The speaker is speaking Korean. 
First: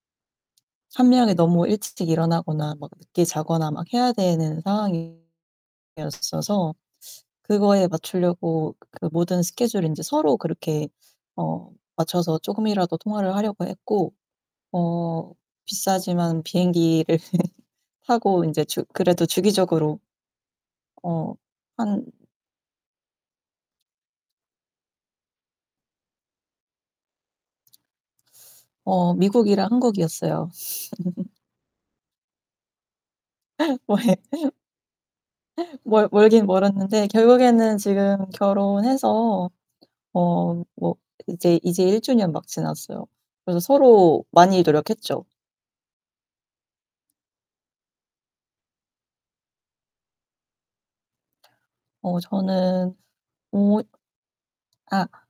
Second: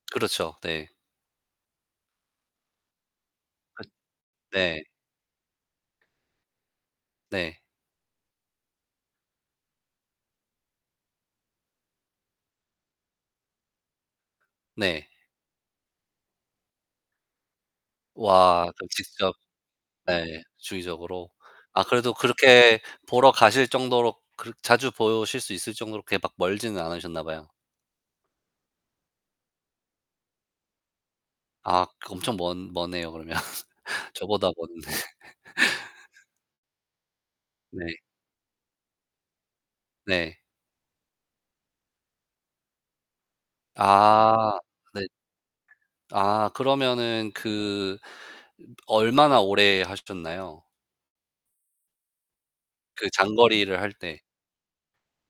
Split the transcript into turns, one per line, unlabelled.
그렇죠. 네.
1 명이 너무 일찌 찍 일어나거나 막 늦게 자거나
그
막 해야 되는
네.
상황이었어서
네.
그거에 맞추려고 그 모든 스케줄을 인제 서로 그렇게 어 맞춰서 쪼금이라도 통화를 하려고 했고
네.
어 비싸지만 비행기를 타고 인제
와.
주
그
그래도
직접
주기적으로
예. 주기적으로
어
아
한
그래도 그렇게 보러 가실 정도로 그렇 자주 보실 수 있을 정도로 그렇게 막 멀지는 않으셨나 봐요.
어 미국이랑 한국이었어요.
아. 그 엄청 먼 머네요 그러면.
어
저보다
예.
먼데.
멀 멀긴 멀었는데 결국에는
네.
지금 결혼해서
네.
어 뭐 이제, 이제 1 주년 막 지났어요. 그래서 서로
아
많이
네.
노력했죠.
아. 그러면은 그 얼마나 오래 하셨나요?
어 저는
그 장거리를
오이
할 때.
아.